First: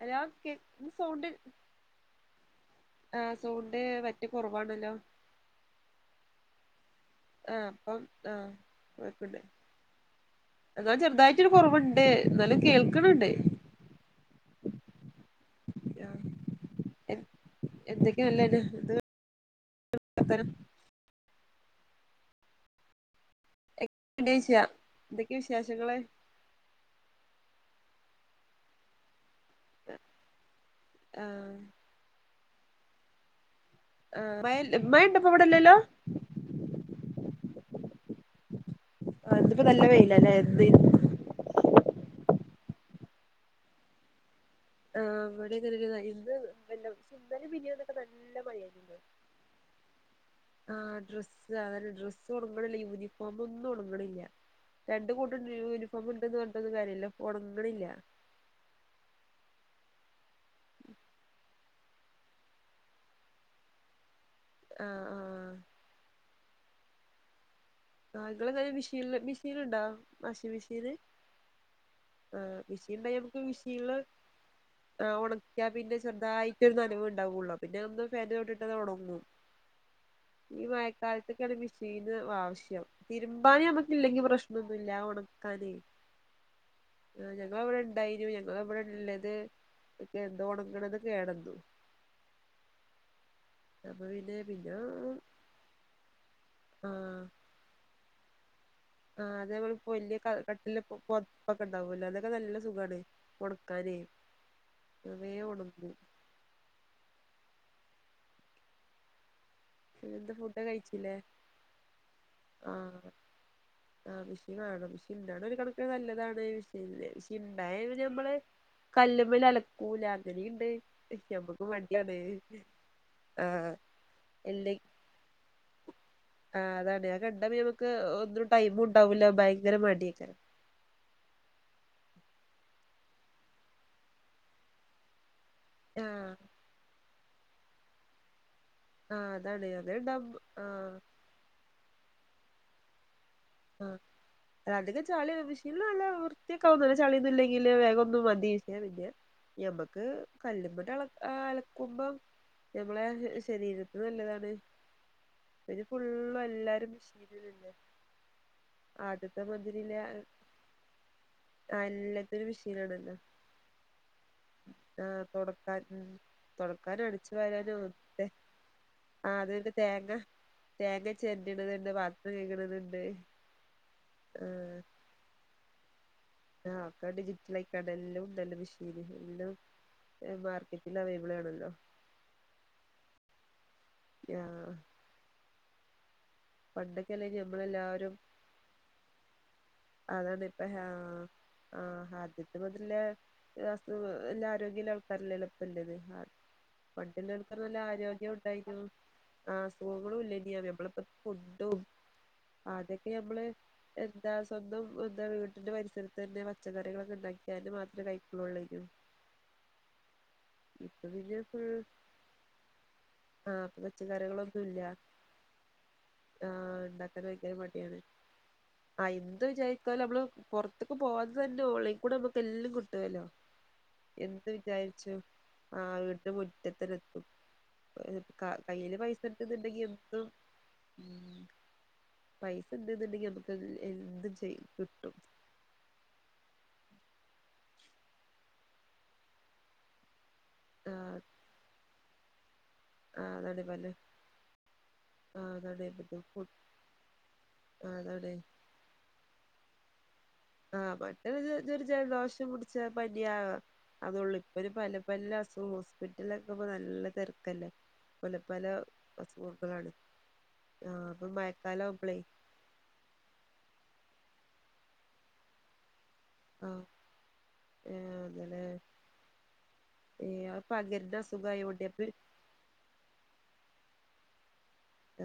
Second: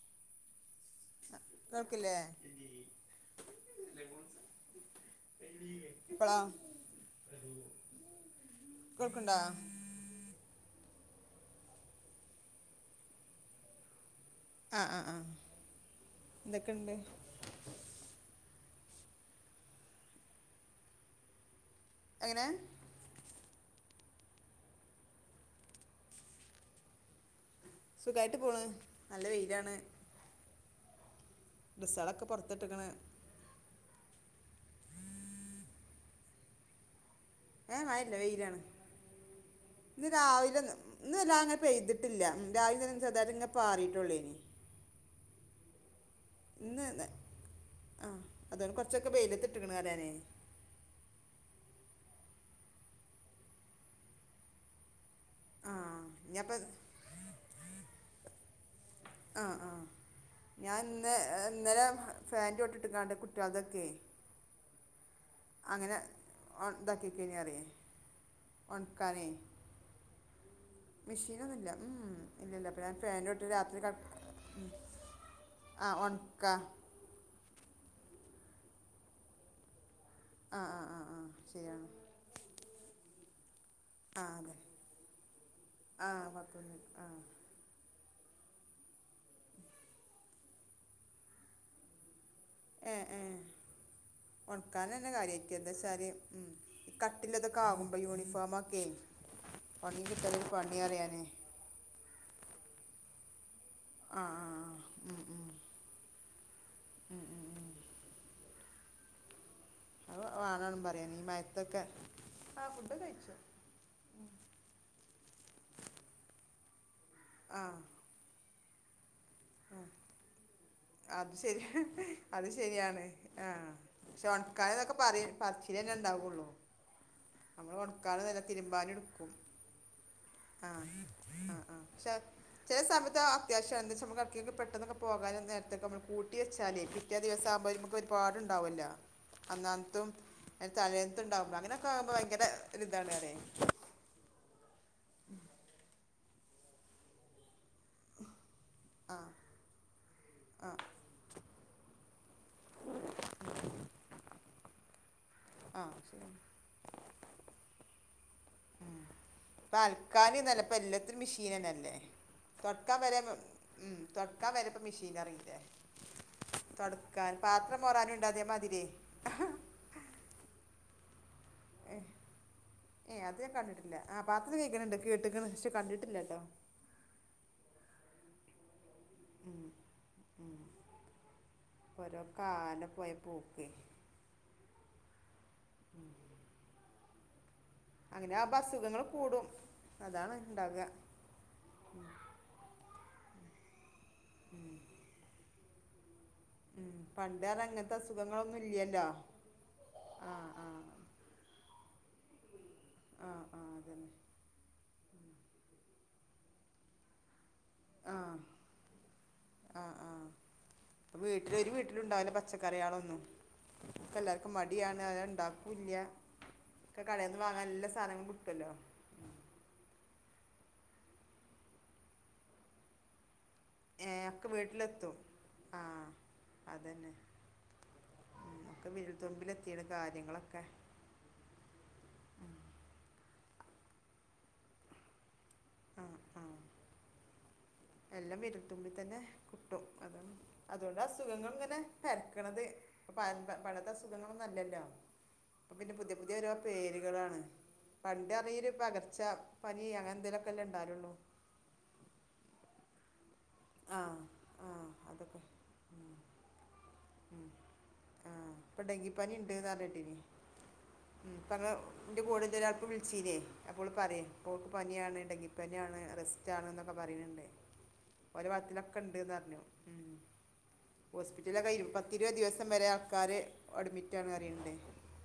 Hello കേക്ക് sound കേൾക്കില്ലേ ആഹ് സൗണ്ട് പറ്റെ കൊറവാണല്ലൊ ഇപ്പളാ ആഹ് അപ്പം ആഹ് കേൾക്കണ്ടാ കൊഴപ്പണ്ട് എന്തോ ചെർതായിട്ടൊര് കൊറവ്ണ്ട് ന്നാലും കേൾക്ക്ണ്‌ണ്ട് അഹ് അഹ് ന്തെക്കെണ്ട് ഇത് [unintelligible] എങ്ങ്നെ [unintelligible] എന്തൊക്കെ വിഷാശങ്ങൾ സുഖായിട്ട് പോണ് നല്ല വെയില് യെണ് ആഹ് ഡ്രസ്സേളൊക്കെ പൊറ്ത്ത്ട്ട്ക്ണ് അഹ് മഴണ്ടൊപ വിടല്ലെല്ലൊ ഇന്ന് മഴല്ല വെയ്ലാണ് ഇന്ന്പ്പോ നല്ല ഇന്ന് വെയിലാല്ലേ രാവിലെ ഇന്ന് ന്ന് ഇന്ന് രാ ങ്ങനെ പെയ്ത് ട്ട്ല്ല ഉം രാവി ലെ [unintelligible] ഇങ്ങ പാറീട്ടുള്ളേനി ആ [unintelligible] ഇന്ന്ന്ന് ആ അതെ മഴയായിരുന്നു കൊറച്ചൊക്കെ ബേയ്ലത്തിട്ട്ക്കണ് അറിയാണെ ഒണങ്ങണില്ല യൂനിഫോമൊന്നു ഒണങ്ങില്ല രണ്ടുകൂ ആഹ് രൻ്റ്യൂനിഫോം ണ്ടെന്ന് ഞാൻപ്പ പർൺട്ടൊന്നും കാര്യല്ല ഒണങ്ങണില്ലാ ആ ആ ഞാൻന്നേ ഇന്നേ ഇന്നലെ ഫാന്റോട്ടിട്ട്ക്കാണ്ട് കുട്ടിയോൾതൊക്കെ ആ ആ അങ്ങനെ ഓൺ താക്കിക്കയിഞ്ഞാലേ ആ ഇങ്ങളെങ്ങനെ മഷീൻല് മിഷീന്ണ്ടാ വാഷിംഗ് മിഷീന് മെഷീനൊന്നുമില്ല ആ ഇല്ലില്ല അപ്പം ഞാൻ മെഷീൻണ്ടെ ഫാൻ്റെ ഞമക്ക് തൊട്ട് രാത്രി കട മിഷീനില് ആ ഒണക്കിയാ ആ പിന്നെ ഉണക്ക ശെർദ്ധായിട്ടൊരു നനവ്ണ്ടാവൊള്ളൂ പിന്നെ ഒന്ന് ഫാനിന്റെ ചോട്ടിൽ ഇട്ടാലത് ഉണങ്ങും ആ ഈ ആ ആ ആ മഴക്കാലത്ത്ക്കാണ് ശരിയാണ് മിഷീന് വാവവശ്യ തിരുമ്പാനെ നമ്മക്ക് ഇല്ലെങ്കി ആ അതെ പ്രശ്നന്നുല്ല ഉണക്കാനേ ആ കുഴപ്പമൊന്നും ആ ഞങ്ങളെ വിടെ ണ്ടായിനു ആ ഇവ്ടെ ല്ലത് എന്തോ ഒണങ്ങണത് കേടന്നു എ ഏ അപ്പൊ പിന്നെ പിന്നെ ഒണക്കാൻ തന്നെ കാര്യായിട്ട് എന്താച്ചാല് കട്ടിള്ളതക്കാവുമ്പോ യുണി.... ഫോമൊക് ആ അതേപോലെ പൊ വല്യ ക പണി കട്ടിള്ള പൊ അറിയാനേ പുപ്പൊക്കെ ണ്ടാവല്ലോ അല്ലൻകെ നല്ല സുഖാണ് ഒണ്... ക്കാനേ ആ ആ ആ. ഉം, ഉം. ന്നവേഗം ഒണങ്ങും ഉം, ഉം, ഉം. പിന്ന അത് എന്താ ഫുഡ് വേണമെന്ന് പറയാൻ കഴിച്ചില്ലേ ഈ മയത്തൊക്കെ ആ ഫുഡ് കഴിച്ചു ആ മീ ഷീൻ വേണം മെഷീൻണ്ടാവുന്നത് ഒരു കണകക്കിന്ന് നല്ലതാണ് ആ മെഷീൻണ്ടായാൽ പിന്നെ നമ്മള് കല്ല്.. കല്ലിമേൽ അലക്കൂല അങ്ങനെയുണ്ട് അത് ശരി ഞമ്മക്ക് മടിയാണ് അത് ശരിയാണ് ആഹ് ആ കായതൊക്കെ പറി പറിച്ച് [unintelligible] ആ അതാണ് ഞാൻ കണ്ട നമക്ക് ഒന്നും ടൈമ തിരുമ്പാനും എടുക്കും ഉണ്ടാവൂല ഭയങ്കര മടയാക്കാരം ക്ക ആ ആ പക്ഷെ ചില സമയത്ത് അത്യാവശ്യമാണ് എന്ത വെച്ചാ നമുക്കക്ക് ആർക്കെങ്കിലും പോകാനും പോകാനും നമ്മൾ ആഹ് കൂട്ട വൊ [unintelligible] ലേ പിറ്റേന്ന് ദിവസകുമ്പോ നമുക്ക് ഒരുപാട് ഉണ്ടാവല്ലോ ആഹ് അതാണ് അന്നത്തും അങ്ങനെണ്ടാവുമ്പോ അതിന്റെ ആഹ് തലേനത്തതും [unintelligible] അങ്ങനെയൊക്കെ ആകുമ്പോൾ ഭയങ്കര ഒരു ഇതാണ് റിയാ ആഹ അധികെ ചാളിയ വിഷയല്ല അല്ല വൃത്തിയക്ക ഒന്നല്ല ചളിയന്നില്ലെങ്കില് വേഗ ഒന്നും മതി പിന്നെ ഞമ്മക്ക് കല്ലുമ്പ അ കുംഭം ഞമ്മളെ ശരീരത്തി നല്ലതാണ് ഇത് ആഹ് ശരിയാണ് ഫുള്ളും എല്ലാരും മിശീരിലല്ലേ ഉം ഇപ്പ അൽക്കാനന്നല്ലപ്പ എല്ലാത്തിും മെഷീൻ ആ തന്നെല്ലേ എല്ലാത്തിനും തൊടക്കാൻ മെഷീനാണല്ലോ വരെ ഉം തൊടക്കാൻ വരെപ്പ ആ മെഷീൻ ഇറിങ്ങല്ലേ തൊടക്കാൻ ഉം തൊടക്കാനും അടിച്ചു തൊടക്കാൻ വാരാനും പാത്രം മഓറാനും ഒക്കെ ഇണ്ടാതി മതിരേ [unintelligible] ചെല്ലണത്ണ്ട് പത്രം കേങ്ങണണ്ട് [unintelligible] ഇല്ല ആ പാത്ര കേൾക്കണണ്ട് കേട്ടക്ക ശ കണ്ടിട്ട് [unintelligible] ആക്കെ ഡിജിറ്റലായി ക [unintelligible] ടലിലും [unintelligible] ശരി ഇും മാർക്കറ്റിൽ അവൈലബിൾ ആണല്ലോ ഓരോ കാലം പോയ പൂക്ക് ആ [unintelligible] പടക്കില [unintelligible] അങ്ങനെ ആ അസുഖങ്ങള്ൾ കൂടും അതാണ് ഇപ്പൊ ആഹ ആ ആദ്യത്തെ മുതല് [inaudible] എല്ലാ ആരോഗ്യല്ല ആൾക്കാരല്ലപ്പം പില്ലത് [unintelligible] ഹാ ഉം, പണ്ട് പണ്ടുള്ളടുക്ക അത് നല്ല അങ്ങനത്തെ ആരോഗ്യം അസുഖങ്ങളൊന്നും ഉണ്ടായിരുന്നു ഇല്ലല്ലോ അസുഖങ്ങളും ആ ഇല്ലനിയ ആ നമ്മളിപ്പോ ഫുഡും അതൊക്കെ ആ നമ്മള് ആ അതന്നെ എന്താ എന്താ വീട്ടിന്റെ പരിസരത്ത് തന്നെ പച്ചക്കറികളൊക്കെ ഉണ്ടാക്കി [unintelligible] മാത്രമേ ആ കഴിക്കലൊള്ളുഅയ്നി പ്പൊ വീട്ടിലൊരു ഒരു വീട്ടിലും ഇണ്ടാവല്ല പച്ചക്കറിയാളൊന്നും ആ ഇപ്പൊ ക്ക എല്ലാർക്കും പച്ചക്കറികളൊന്നും ഇല്ല മടിയാണ് അ ഇണ്ടാക്കുല്ല്യ. ആ ഒക്കെ ഉണ്ടാക്കാൻ കടയിൽന്ന് ഭയങ്കര വാങ്ങാൻ എല്ല മടിയാണ് സാധനങ്ങളും കിട്ടല്ലോ പുറത്ത്ക്ക് പോവാതെന്നെ ഓൺലൈൻ കൂടെ നമ്മുക്ക് എല്ലാം കിട്ടുവല്ലോ ഏ ഒക്കെ എന്ത് വിചാരിച്ചു വീട്ടിലെത്തും ആ വീടിന്റെ മുറ്റത്തെന്നെ അതന്നെ എത്തും. ഉം, ഒക്കെ കയ്യില് പൈസ ഇണ്ടുന്നുണ്ടെങ്കി വിരൽത്തുമ്പിലെത്തിയാണ് എന്തും കാര്യങ്ങളൊക്കെ ഉ പൈസ ഇണ്ട്‌ന്ന്ണ്ടെങ്ക ക്ക് എന്തും ചെയ് കിട്ടും ആഹ ആഹ എല്ലാം വിരൽത്തുമ്പിൽ തന്നെ കിട്ടും അത ആ അതുകൊണ്ട്‌ അസുഖങ്ങൾ ഇങ്ങനെ പെര്ക്ക്ണത് ആ പഴബ അതാണ് പറഞ്ഞെ പണ്ടത്തെ അസുഖങ്ങളൊന്നുല്ലല്ലോ ആഹ് ഇപ്പൊ അതാണ് പിന്നെ പുതിയ പുതിയ ബുദ്ധിമുട്ട് ഓരോ പേരുകളാണ് ആഹ് അതാണ് പണ്ട് ആ പേര് പകർച്ച ഇ അങ്ങനെന്തേലോ ആഹ് പെട്ടെന്ന് ഒര് ജലദോഷം പുട് [unintelligible] ആ അതുള്ളു ഇപ്പന ആ പല പല അതൊക്കെ അസുഖം ഹോസ്പിറ്റലക്കുമ്പോ നല്ല തിരക്കല്ലേ ആ പല പല ഇപ്പം ഡെങ്കിപ്പനി ഉണ്ട് എന്ന് അസുഖങ്ങളാണ് പറഞ്ഞിട്ടിനി ആഹ് അപ്പൊ പറഞ്ഞ മഴക്കാലം ആവുമ്പളേ ഇപ്പോൾ പറയും ഓൾക്ക് പനിയാണ് ഡങ്കിപ്പനിയാണ് അ റസ്റ്റാണ് ആഹ് എന്നൊക്കെ പറിണ് ണ്ട് ഏഹ് ഓര അങ്ങനെ ഭാഗത്തിലക്കണ്ട്ന്ന് പറഞ്ഞു ഏഹ് അത് പകരുന്ന ഹോസ്പിറ്റലൊക്കെ അസുഖായോണ്ടേ അപ്പ പത്തിരുപത് ദിവസം വരെ ആൾക്കാര് അഡ്മിട്ടാണെന്ന് അറിയണ്ണ്ടേയ് ആ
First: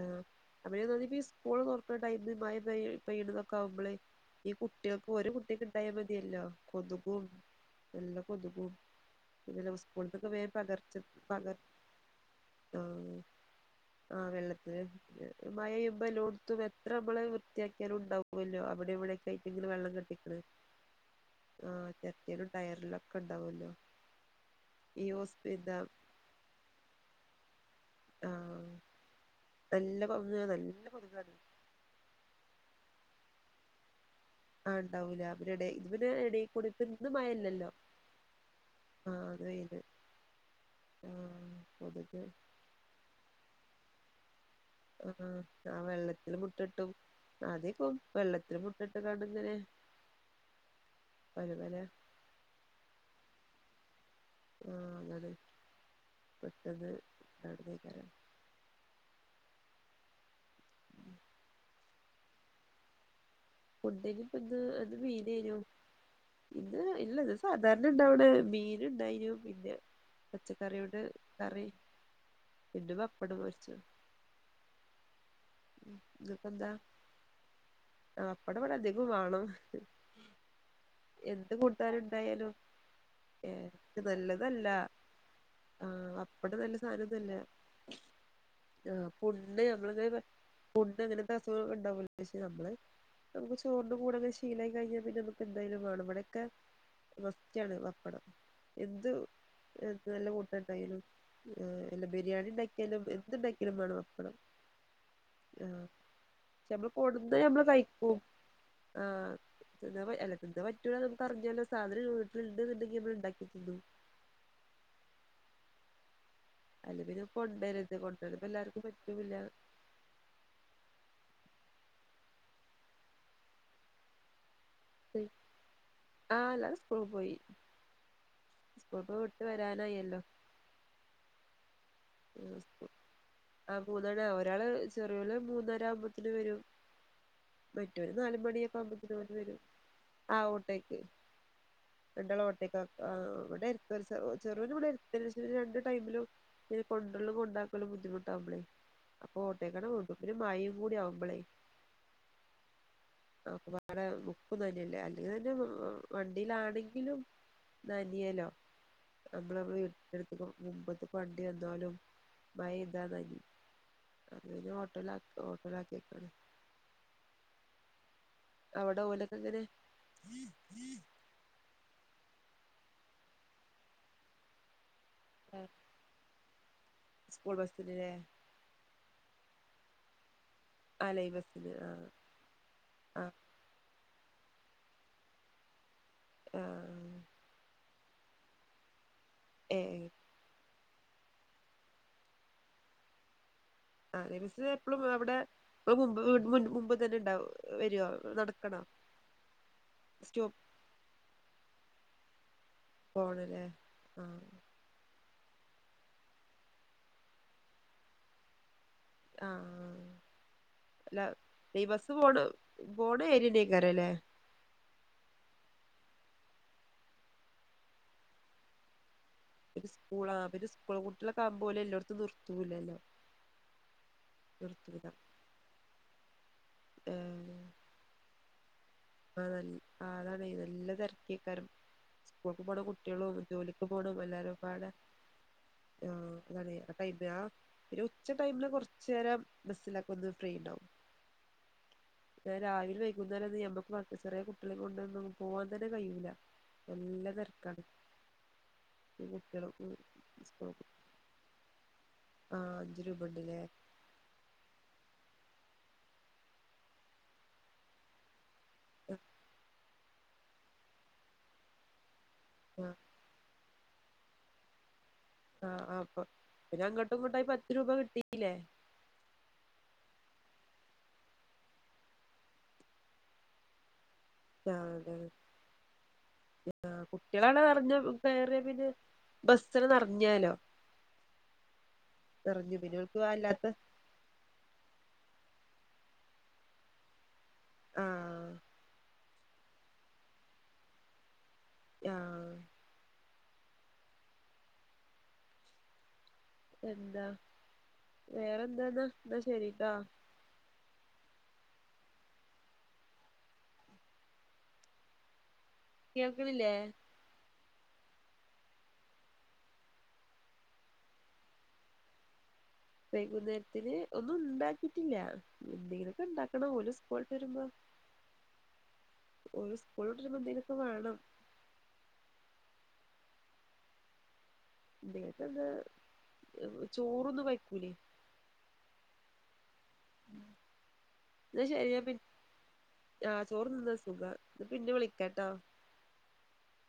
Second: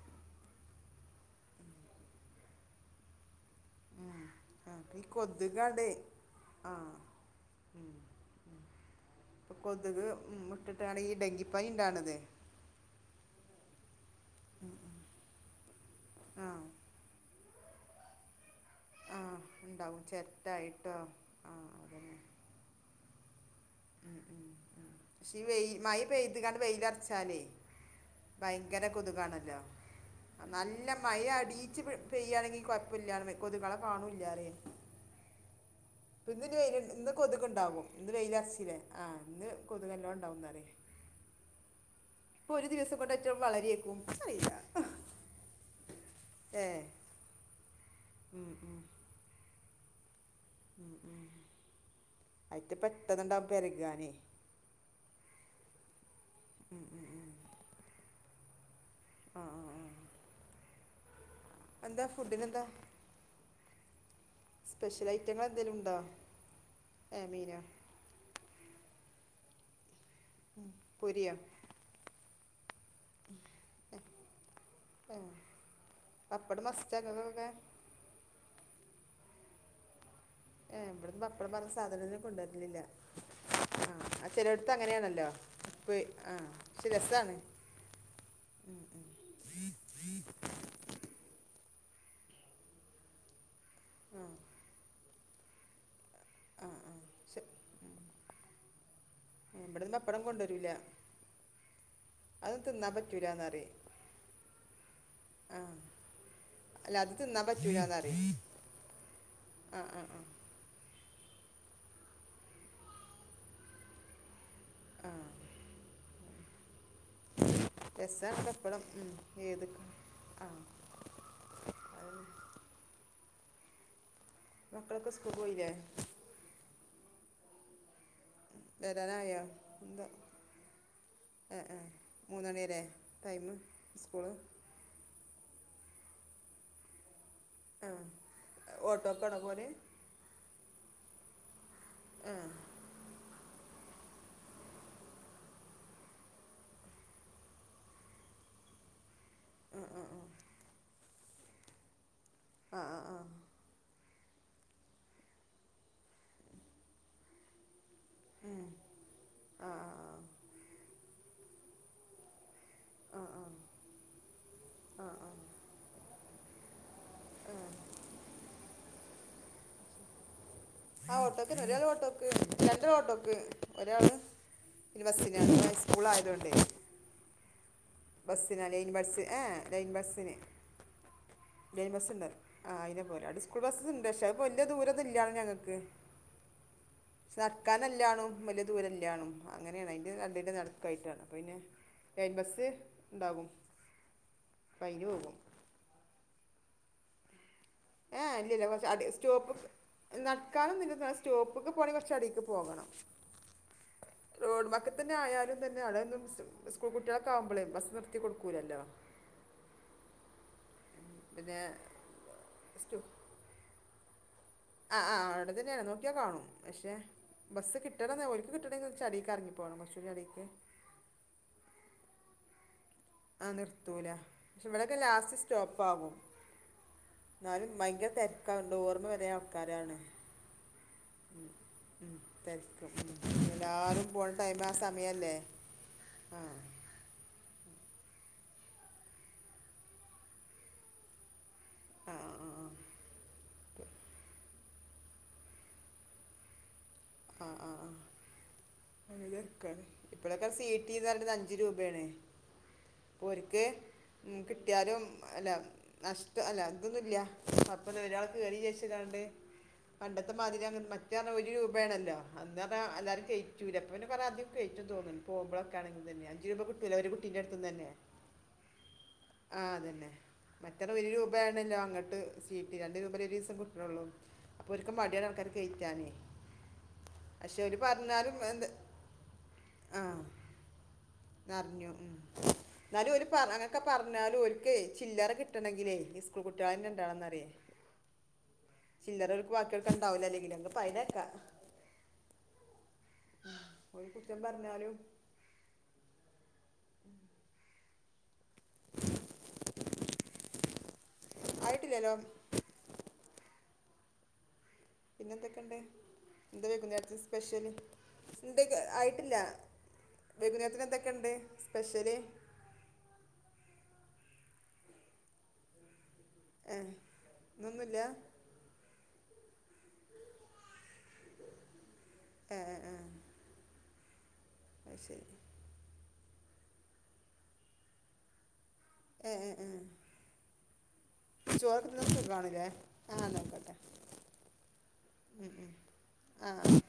അപ്പഴന്ന് പറയുമ്പോ ഈ സ്കൂള് തൊറക്കാണ ടൈമിന് മഴപെയ്യ് പെയ്യണതോ മഴെക്ക ആവുമ്പളെ ആ ഈ അപ്പം ഈ കുട്ടികൾക്ക് ഒരു കുട്ടിക്ക് കൊതുകാണ്ട് ഇണ്ടായാൽ മതിയല്ലോ ആ കൊതുകും നല്ല കൊതുകും ഇപ്പം പിന്നെ ഉ കൊതുക് സ്കൂള്ന്നൊക്കെ ഉം, വേഗം പകർച്ച ഇട്ടിട്ടാണ് ഈ പക ഡെങ്കിപ്പനി ഉണ്ടാണത് ആ ആ വെള്ളത്തി ആ മഴയുമ്പല്ലോടുത്തും എത്ര നമ്മള് വൃത്തിയാക്കിയാലും ഉണ്ടാവൂല്ലോ അവിടെം ആ ഇവിടെം [unintelligible] വെള്ളം ഉണ്ടാവും കെട്ടിക്കണ് ചിരട്ടായിട്ടോ ആ ചെരട്ടേലും ടയറിലൊക്കണ്ടാവൂല്ലോ ഉം ഉം ഉം പക്ഷേ വെ മഴ പെയ്ത്ങ്ങാണ്ട് വെയിലറച്ചാലെ ആ ഭയങ്കര കൊതുകാണ് നല്ല കൊതുകാ [unintelligible] നല്ല മഴ കൊതുകാണ് അടീച്ച് പെ പെയ്യാണെങ്കിൽ കൊഴ ല്ലാന്ന് കൊതുകളെ കാണൂല്ലാ ആഹ് ഇണ്ടാവൂല വരുടെ ഇന്നെനി വെയി ഇന്ന് കൊതുകുണ്ടാവും ഇന്ന് വെയിലറച്ചിലേ ആ ആഹ് അത് ഇന്ന് വെയില് കൊതുക് നല്ലോണ്ടാവുന്നാല് ആ കൊതുക് ഇപ്പൊ ഒരു ദിവസ കൊണ്ട് അയ്റ്റ് ള് വളരെ ക്ക്വയ്യ ആഹ് ആ വെള്ളത്തി അതിൽ മുട്ടട്ടും അതീ പോവും വെള്ളത്തില് മുട്ടിട്ട് കാണുന്നെ [unintelligible] ഉം ഉം അയിത് പ ട്ടതിണ്ടാവു പെരകാനേ ആഹ് അങ്ങട് പെട്ടെന്ന് [unintelligible] ആ ആ ആ എന്താ ഫുഡിനെന്താ? ഫുഡ്‌ഡി ഇന്ന് അത് സ്പെഷ്യൽ ഐറ്റങ്ങൾ മീനായിനു എന്തെങ്കിലും ഉണ്ടോ ഇന്ന് ഇല്ല ഏ ഇത് മീനോ സാധാരണ ഇണ്ടാവണ മീൻ ഇണ്ടായിനു ഇല്ല പച്ചക്കറിയോണ്ട് പൊരിയോ കറി പിന്നെ പപ്പടം പൊരിച്ചു ഏ പപ്പടം ഇന്നിപ്പെന്താ മസ്റ്റാക്കൊക്കെ ആ പപ്പടവിടണ്ട് ക്കും വാണം ഏ ഇവിട പപ്പടം എന്ത് പറഞ്ഞ സാധനൊന്നെ കൂട്ടാനുണ്ടായാലും കൊണ്ടുവരലില്ല ആ ഏഹ് ആ നല്ലതല്ല ചെലടുത്ത് അങ്ങനെയാണല്ലോ ഇപ്പ ആഹ് ആ പപ്പടം നല്ല ശെ സാധനൊന്നല്ല രസാണ് ഉം ണ്ട് അങ്ങനത്തെ അസുഖ ഉണ്ടാവല്ലോ പക്ഷെ നമ്മള് ചോറിൻ്റെ കൂടെക്കെ ശീലായി കഴിഞ്ഞാ പിന്നെ എന്തായാലും വാണം ഇവിടെ ഒക്കെ ആ ആ പക്ഷെ മസ്റ്റാണ് പപ്പടം എം ഇവിടുന്ന് എന്ത് പപ്പടം കൊണ്ടുവരില്ല നല്ലകൂട്ടാൻണ്ടായാലും എല്ലാ ബിരിയാണി അത് തിന്നാൻ ഉണ്ടാക്കിയാലും പറ്റൂലെന്നറിയും എന്തുണ്ടാക്കിയാലും വേണം പപ്പടം ആ ആഹ് നമ്മള് അല്ല അത് കൊട്ന്ന തിന്നാൻ നമ്മള് കയിക്കു പറ്റൂലെന്നറിയും ആഹ് ആ ആ തിന്നാ ആ അല്ല തിന്ന പറ്റ അർജൻ്റൊരു സാധനം വീട്ടില്ണ്ട്ന്നുണ്ടെങ്കി നമ്മൾ ഉണ്ടാക്കി തിന്നു ആഹ് അല്ല പിന്നെ കൊണ്ടരരുത് കൊണ്ടുവരുമ്പോ രസണ്ട് എപ്പളും എല്ലാർക്കും ഉം പറ്റൂല്ല ഏത് ആഹ് മക്കളൊക്കെ സ്കൂൾ പോയില്ലേ സ്‌കൂളി പോയി സ്‌കൂൾ ഇപ്പോ വിട്ട് വരാനായോ എന്താ വരാനായില്ലോ ഏ ഏ മൂന്നണി വരെ ടൈം ആ മൂന്നണ സ്കൂള് ഒരാള് ചെറിയല്ല മൂന്ന- ന്നരാവ്മ്പോത്ത്നും വരും. ആ മറ്റോരു നാലു മണിയൊക്കെ ആവുമ്പോത്തിന് ഓലും ഓട്ടോക്കാണോ വരും. പോലെ ആവ് ട്ടോയ്ക് ആ രണ്ടാള് ഓട്ടെയ്ക്കാ ആഹ് ഇവടിം ചെ ചെറ്യോന് ഇവിടെ എട്ത്തന്നെ. [unintelligible] രണ്ട് ടൈമിലും [inaudible] കൊണ്ടര്ലും കൊണ്ടാക്കലും ബുദ്ധിമുട്ടാവ്മ്പളെ അപ്പൊ ആ ഒട്ടേക്കാണ്ട് ആ വിടും. പിന്നെ ആ മഴിം കൂടി ആവു മ്പളേ ആ ആ ആ ഒക്കെ പാടെ ബുക്കും നന്യല്ലേ. അല്ലെങ്കിൽ തന്നെ വണ്ടിയിലാണെങ്കിലും നനിയെലോ നമ്മളെ ആഹ് വീട്ൻ്റെ എട്ത്ത്ക്കും മുമ്പത്ത്ക്കും വ എന്നാലും മയ പെയ്താ ആഹ് നനിം. ആഹ് അത് [unintelligible] ഓട്ടോലാ ആഹ് ആഹ് ഓട്ടോലാക്കിയേക്കാണ്. അവിടെ ഓലക്കെങ്ങനെ? ആ ഓട്ടോക്കന്നെ. ഒരാൾ ഓട്ടോക്ക് രണ്ടാള് ഓട്ടോക്ക്. ഒരാള് സ്കൂൾ ബസ്സിനാണ്. ഹൈസ്കൂൾ ആയതോണ്ടേ. സ്കൂൾ ബസ് ബസ്സിനാ ലൈൻ ലൈൻ ബസ് ഏ ലൈൻ ബസിന് ആ ലൈൻ ബസ്സിന് ലൈൻ ആ ബസ്ണ്ട് ആ അയിനാ പോവല് ആ അടെ സ്കൂൾ ബസ് ക്ഷെ അതിപ്പം വല്യ ദൂരൊന്നും ഇല്ല ഞങ്ങക്ക് ആ സർക്കാ ല്ലാണും വലിയ ദൂരല്ലാണും ഏ അങ്ങനെയാണ് അതിന്റെ രണ്ടിന്റെ നടു കൈറ്റാണ് അപ്പ പിന്നെ ലൈൻ ബസ്സ് ണ്ടാകും ആ [unintelligible] എപ്പളും അവിടെ [unintelligible] മുമ്പ് തന്നെ ഇണ്ടാവും ഏ ഇല്ലല്ല കൊറച്ച് അധി സ്റ്റോപ്പ് സ്റ്റോപ്പ് നടക്കാനൊന്നുല്ല ന്നാലും സ്റ്റോപ്പ്ക്ക് പോണെങ്കി കൊ ക്ഷടിക്കും പോകണം പോണല്ലേ ആ റോഡ് വക്കതന്നെ ആയാലും തന്നെ അവ്ടൊന്നും സ് സ്കൂൾ കുട്ടികളൊക്കെ ആകുബളെയ് ബസ് നിത്തി കൊടുക്കൂലല്ലോ ആ അല്ല പിന്നെ ഈ ബസ് പോണ സ്റ്റു പോണ ഏര്യാന്നെ ക്കാരം ല്ലേ ആ ആ അവിടെ തന്നെയാണ് നോക്കിയാ കാണും പക്ഷെ ബസ് കിട്ടണ ഓര്ക്ക് കിട്ടണെങ്കി കൊർച് അടി സ്കൂള പിന്നെ സ്കൂൾ കുട്ടികളെ ആക്കോ ഓല് എല്ലോടത്തും നിർ തൂലല്ലോ ആഹ നിർത്തൂല പക്ഷെ ഇവിളൊക്കെ ലാസ്റ്റ് സ്റ്റോപ്പ് ആകും എന്നാലും ഭയങ്കര തെര ക്ക ഡോർ ആ അതാണ് നല്ല തെരക്കേക്കാരം ഉം, സ്കൂൾക്കു പോണ തിരക്ക് ഉം. കുട്ടികളും ജോലിക്ക് എല്ലാവരും പോകണം പോണ ടൈം ആ എല്ലാരുംപാടെ സമയമല്ലേ ആ ആ ഇതാണ് ഒരു ഉച്ച ടൈമില് കൊറച്ചു നേരം ബസ്സിലൊക്ക്ക്കൊന്ന് ഫ്രീ ഉണ്ടാവും ആ ആ ആ രാവിലിം വൈകുന്നേരംന്നും നമ്മക്ക് ചെറിയ കുട്ടികളെ കൊണ്ടെന്നും പോവാൻ തന്നെ കയ്യൂല ആഹ ആ ആ ഈ അതക്ക കുട്ടികൾക്ക് ഇപ്പഴൊക്കെ സ്കൂൾക്ക് സീട്ടീന്ന് പറണത് അഞ്ചു രൂപയാണേ ആഹ് അഞ്ച് രൂപ ഉണ്ടല്ലേ ഓര്ക്ക്‌ മ് കിട്ടിയാലും അല്ല നഷ്ടം അല്ല തൊന്നുല്ല അപ്പ ഒരാൾ കേറി വിചാരിച് [unintelligible] പണ്ടത്തെ മാതിരി അങ് മാറ്റാറഞ്ഞ ഒരു രൂ വേണല്ലോ അന്നർഞ ആഹ് എല്ലാരും ക ചുരപ്പന് കൊറെ ആദ്യം കയറ്റും തോന്നുന്നു പോകുമ്പളൊക്കെ ആഹ് അങ്ങനെ അപ്പൊ തന്നെ അഞ്ചു രൂപ പിന്നെ കിട്ടൂല്ല ഒരു അങ്ങോട്ടും കുട്ടിന്റെ ഇങ്ങോട്ടായി അടുത്തന്ന് പത്ത് തന്നെ രൂപ കിട്ടിയില്ലേ ആ അതന്നെ മറ്റേന്ന ഒരു രൂപയാണല്ലോ അങ്ങോട്ട് സീട്ടി രണ്ട് രൂപ ല്ലേ ഒരു ദിവസം കിട്ടണ് ള്ളൂ പ്പൊ ആഹ് ഓൽക്ക് അതെ മടിയാണ് ആൾക്കാരെ കഴറ്റാനേ കുട്ടികളാണ് പക്ഷെ ഓല് നിറഞ്ഞ പറഞ്ഞാലും കയറിയ എന്ത് പിന്നെ ബസ്സിന് ആ നിറഞ്ഞാലോ നർഞ്ഞു നിറഞ്ഞു പിന്നെ ന്നാലും ഓൽക്ക് ഓല് ഒ പ അല്ലാത്ത അങ്ങനൊക്കെ പറഞ്ഞാലും ഓൽക്കെ ചില്ല- റ കിട്ടണെങ്കിലെ ഈ സ്കൂൾ കുട്ടികളന്നെ ഇണ്ടണം അറിയേ ആ ചില്ലറ ഓൽക്ക് ബാക്കി കൊടുക്കാൻ ഉണ്ടാവൂല അല്ലെങ്കിലും ന്ന് പരണക്കാ ആ ഓല് കുറ്റം പറഞ്ഞാലും എന്താ വേറെന്താന്നാ എന്ന ശെരി ട്ടൊ ആയിട്ടില്ലല്ലോ പിന്നൊന്തെക്കെ എന്താ കേൾക്കണില്ലേ വൈകുന്നേരത്തെ സ്പെഷ്യല് എന്തൊക്ക ആയിട്ടില്ല വെകുന്നേരത്തിന് എന്തൊക്കെണ്ട് സ്പെഷ്യല് വൈകുന്നേരത്തിന് ഒന്നും ഉണ്ടാക്കിട്ടില്ല എന്തെങ്കിലും ഇ ഇണ്ടാക്കണ ഓല് സ്കൂൾ വിട്ട് വരുമ്പോ ഇന്നൊന്നുമില്ല ഓല് സ്കൂള് വിട്ട് വരുമ്പോത്തിനു ന്തേലൊക്കെ വാണം ഏ ആ ആ [unintelligible] ചോറൊന്നും വെയ്കൂലേ ഏ അ അ എന്നാ ശരി ഞാൻ ചോറുണ്ണാൻ പി സുഖാണല്ലേ ആ ആഹ് ചോറ് നോക്കട്ടെ തിന്നാ സുഖാ എന്നാ പിന്നെ വിളിക്കാട്ടോ മ് മ് ആ ആ